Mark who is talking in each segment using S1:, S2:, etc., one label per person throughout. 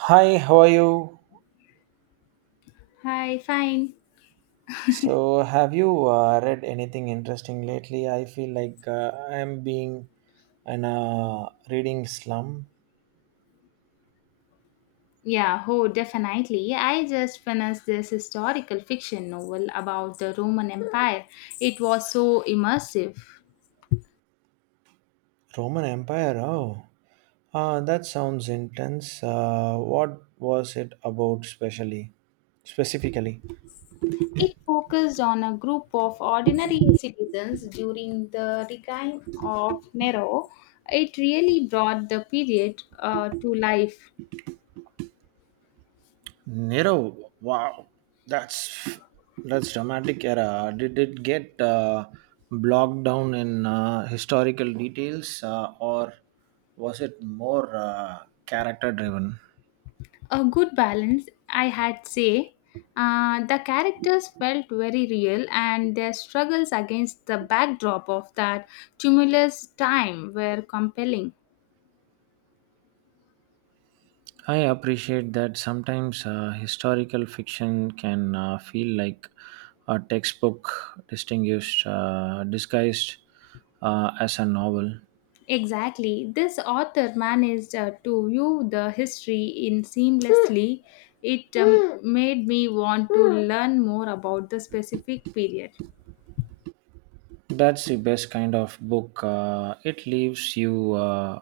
S1: Hi, how are you?
S2: Hi, fine.
S1: So, have you read anything interesting lately? I feel like I'm being an reading slum.
S2: Yeah, oh, definitely. I just finished this historical fiction novel about the Roman Empire. It was so immersive.
S1: Roman Empire. Oh, that sounds intense. What was it about, specifically?
S2: It focused on a group of ordinary citizens during the decline of Nero. It really brought the period to life.
S1: Nero, wow, that's that's dramatic era. Did it get blocked down in historical details, or was it more character driven?
S2: A good balance, I had say. The characters felt very real, and their struggles against the backdrop of that tumultuous time were compelling.
S1: I appreciate that sometimes historical fiction can feel like a textbook disguised as a novel.
S2: Exactly, this author managed to view the history in seamlessly. It made me want to learn more about the specific period.
S1: That's the best kind of book. It leaves you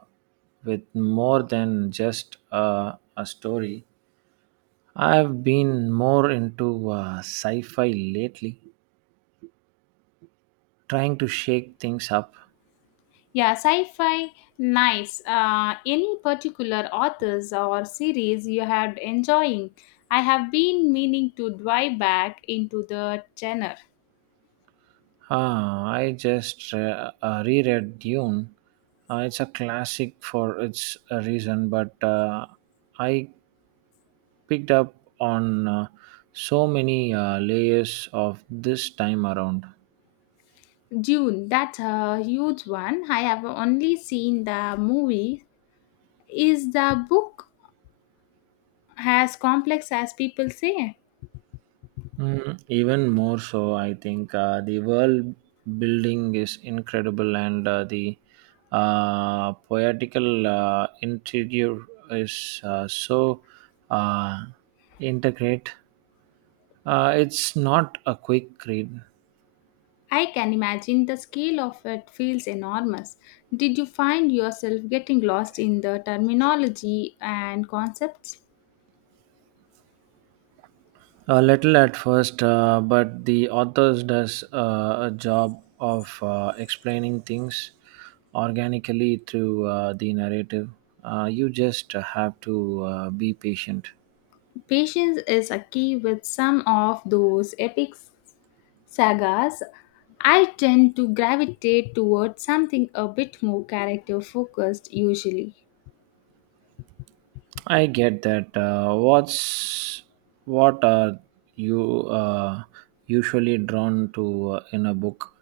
S1: with more than just a story. I've been more into sci fi lately, trying to shake things up.
S2: Yeah, sci-fi, nice. Any particular authors or series you have enjoying? I have been meaning to dive back into the genre.
S1: I just reread Dune. It's a classic for its reason, but I picked up on so many layers of this time around.
S2: Dune, that's a huge one. I have only seen the movie. Is the book as complex as people say?
S1: Mm, even more so, I think the world building is incredible, and the poetical interior is so uh, integrate. It's not a quick read,
S2: I can imagine the scale of it feels enormous. Did you find yourself getting lost in the terminology and concepts?
S1: a little at first, but the authors does a job of explaining things organically through the narrative. You just have to be patient.
S2: Patience is a key with some of those epic sagas. I tend to gravitate towards something a bit more character focused usually.
S1: I get that. What's what are you usually drawn to in a book,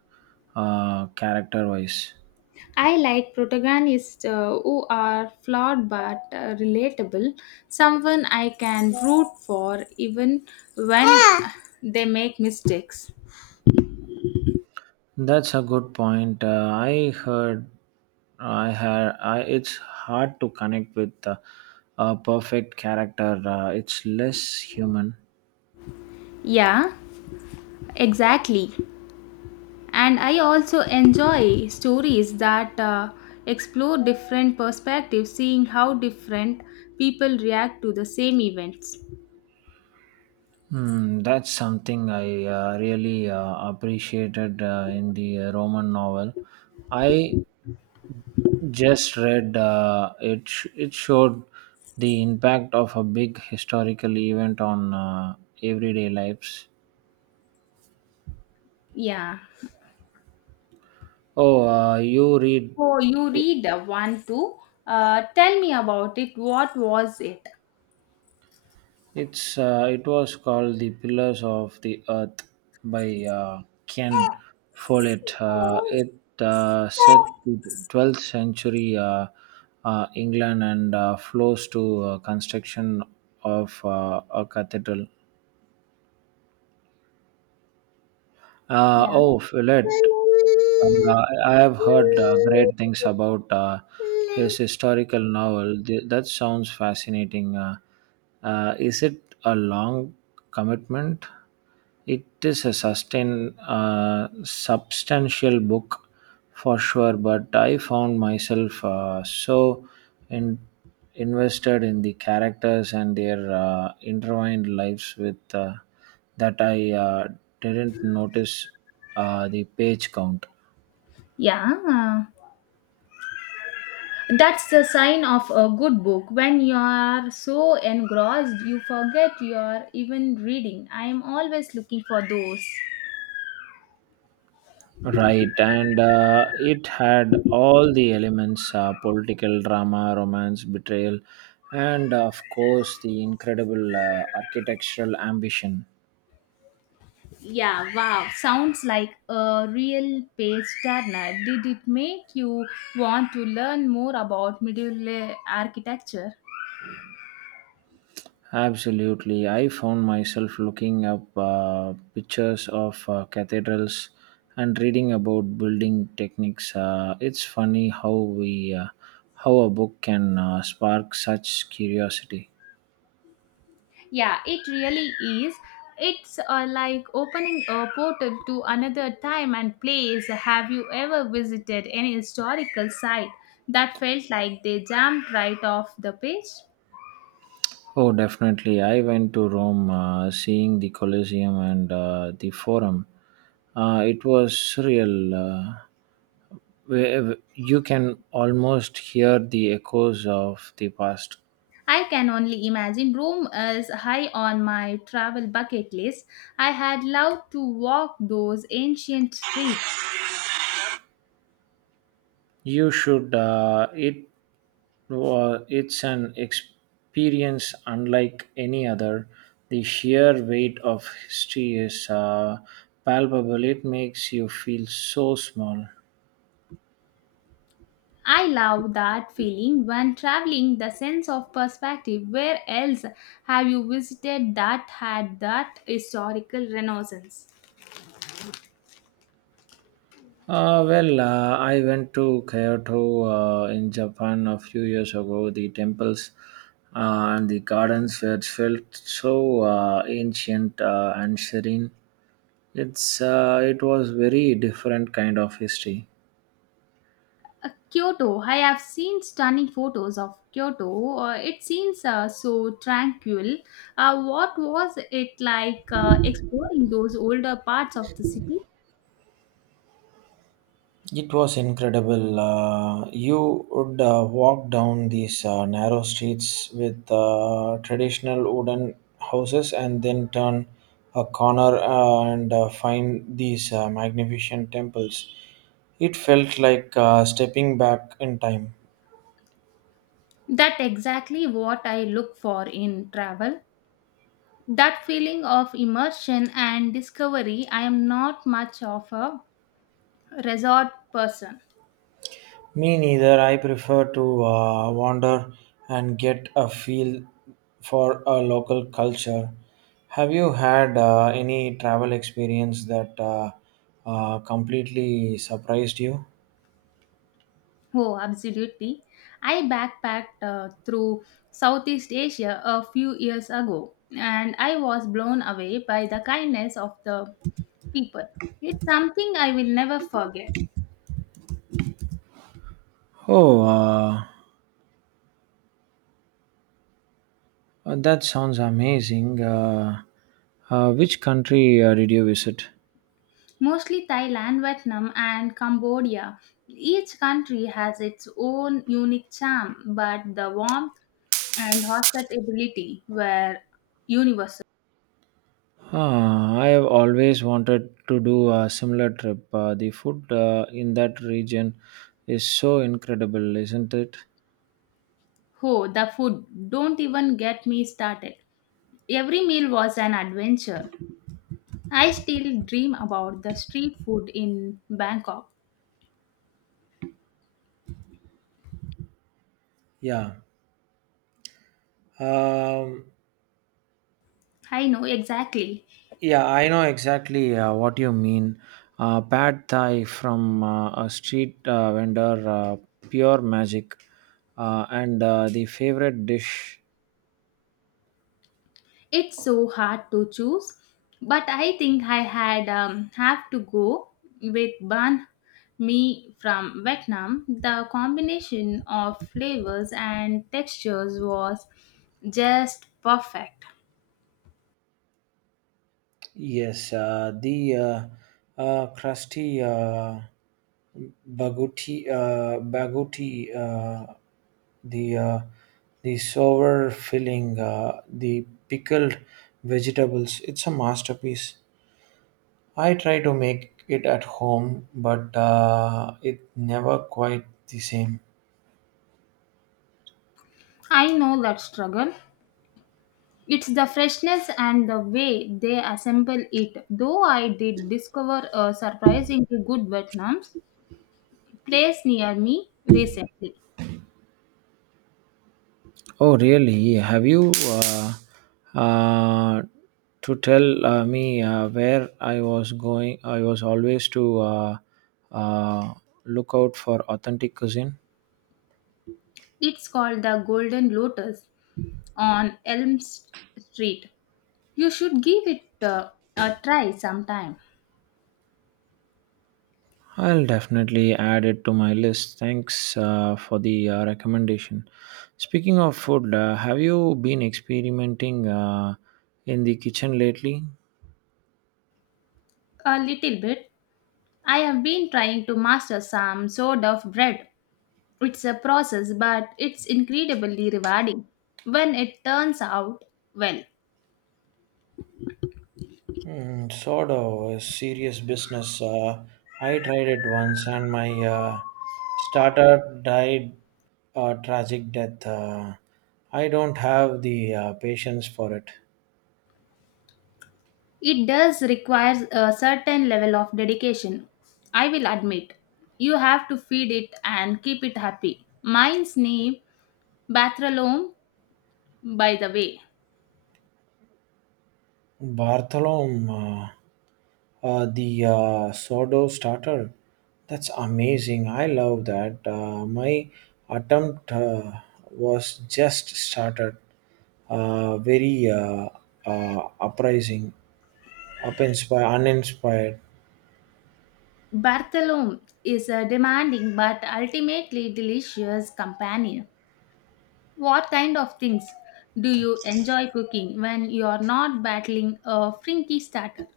S1: character-wise?
S2: I like protagonists who are flawed but relatable, someone I can root for even when they make mistakes.
S1: That's a good point. I heard, I had, I, it's hard to connect with a perfect character. It's less human.
S2: Yeah, exactly. And I also enjoy stories that explore different perspectives, seeing how different people react to the same events.
S1: Hmm, that's something I really appreciated in the Roman novel. I just read it sh- it showed the impact of a big historical event on everyday lives.
S2: Yeah.
S1: Oh, you read
S2: Oh, you read one too? Uh, tell me about it. What was it?
S1: it's it was called The Pillars of the Earth by Ken Follett. It set the 12th century England and flows to construction of a cathedral.
S2: Yeah,
S1: Oh, Fillet. I have heard great things about his historical novel. Th- that sounds fascinating. Is it a long commitment? It is a substantial book for sure, but I found myself so invested in the characters and their intertwined lives with that I didn't notice the page count.
S2: yeah. That's the sign of a good book. When you are so engrossed, you forget you are even reading. I am always looking for those.
S1: Right, and it had all the elements, political drama, romance, betrayal, and of course the incredible architectural ambition.
S2: Yeah, wow. Sounds like a real page turner. Did it make you want to learn more about medieval architecture?
S1: Absolutely. I found myself looking up pictures of cathedrals and reading about building techniques. It's funny how we How a book can spark such curiosity.
S2: Yeah, it really is. It's like opening a portal to another time and place. Have you ever visited any historical site that felt like they jumped right off the page?
S1: Oh, definitely. I went to Rome, seeing the Colosseum and the Forum. It was surreal. Where you can almost hear the echoes of the past.
S2: I can only imagine. Rome is high on my travel bucket list. I had loved to walk those ancient streets.
S1: You should. It wa it's an experience unlike any other. The sheer weight of history is palpable. It makes you feel so small.
S2: I love that feeling when traveling, the sense of perspective. Where else have you visited that had that historical renaissance?
S1: Well, I went to Kyoto in Japan a few years ago. The temples and the gardens were felt so ancient and serene. It's it was very different kind of history.
S2: Kyoto. I have seen stunning photos of Kyoto. It seems so tranquil. What was it like exploring those older parts of the city?
S1: It was incredible. You would walk down these narrow streets with traditional wooden houses and then turn a corner and find these magnificent temples. It felt like stepping back in time.
S2: That exactly what I look for in travel. That feeling of immersion and discovery. I am not much of a resort person.
S1: Me neither. I prefer to wander and get a feel for a local culture. Have you had any travel experience that completely surprised you?
S2: Oh, absolutely. I backpacked through Southeast Asia a few years ago, and I was blown away by the kindness of the people. It's something I will never forget.
S1: Oh, that sounds amazing. Which country did you visit?
S2: Mostly Thailand, Vietnam, and Cambodia. Each country has its own unique charm, but the warmth and hospitality were universal.
S1: I have always wanted to do a similar trip. The food in that region is so incredible, isn't it?
S2: Oh, the food. Don't even get me started. Every meal was an adventure. I still dream about the street food in Bangkok.
S1: Yeah. Um,
S2: I know exactly.
S1: yeah, I know exactly what you mean. Pad Thai from a street vendor, pure magic, and the favorite dish.
S2: It's so hard to choose, but I think I had have to go with banh mi from Vietnam. The combination of flavors and textures was just perfect.
S1: Yes, the crusty, baguti, the uh, the sour filling, the pickled vegetables. It's a masterpiece. I try to make it at home, but it never quite the same.
S2: I know that struggle. It's the freshness and the way they assemble it. Though I did discover a surprisingly good Vietnam place near me recently.
S1: Oh, really? Have you uh, to tell me where I was going? I was always to uh, look out for authentic cuisine.
S2: It's called the Golden Lotus on Elm S- Street. You should give it a try sometime.
S1: I'll definitely add it to my list. Thanks for the recommendation. Speaking of food, have you been experimenting in the kitchen lately?
S2: A little bit. I have been trying to master some sort of bread. It's a process, but it's incredibly rewarding when it turns out well.
S1: Hmm, sort of a serious business. I tried it once, and my startup died a tragic death. I don't have the patience for it.
S2: It does require a certain level of dedication. I will admit, you have to feed it and keep it happy. Mine's name, Bartholome, by the way.
S1: Bartholom, the sourdough starter. That's amazing. I love that. My attempt was just started. Very uh, uprising, uninspired.
S2: Bartholome is a demanding but ultimately delicious companion. What kind of things do you enjoy cooking when you are not battling a frinky starter?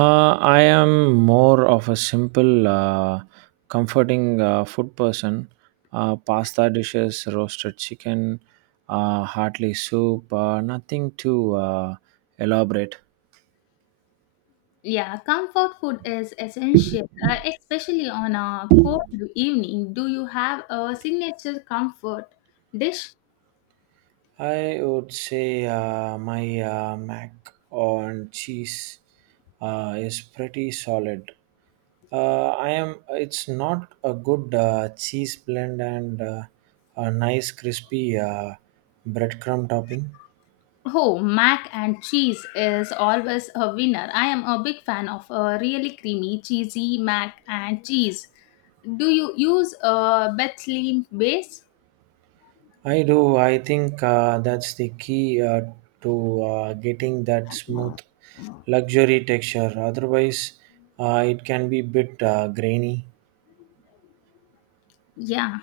S1: I am more of a simple, comforting food person. Pasta dishes, roasted chicken, heartily soup, nothing too elaborate.
S2: Yeah, comfort food is essential, especially on a cold evening. Do you have a signature comfort dish?
S1: I would say my mac on cheese is pretty solid. I am. It's not a good cheese blend and a nice crispy breadcrumb topping.
S2: Oh, mac and cheese is always a winner. I am a big fan of a really creamy, cheesy mac and cheese. Do you use a Bethlehem base?
S1: I do. I think that's the key to getting that smooth luxury texture. Otherwise, it can be bit grainy.
S2: Yeah.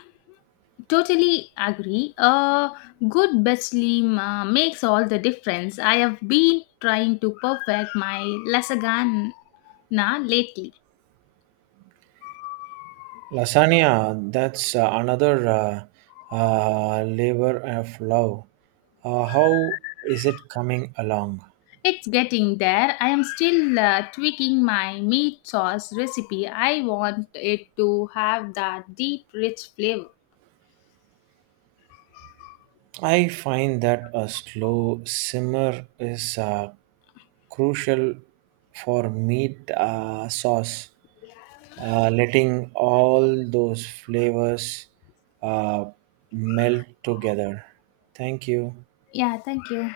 S2: Totally agree. A good bedtime makes all the difference. I have been trying to perfect my lasagna lately.
S1: Lasagna, that's another labor of love. How is it coming along?
S2: It's getting there. I am still tweaking my meat sauce recipe. I want it to have that deep, rich flavor.
S1: I find that a slow simmer is crucial for meat sauce, letting all those flavors uh, melt together. Thank you.
S2: Yeah, thank you.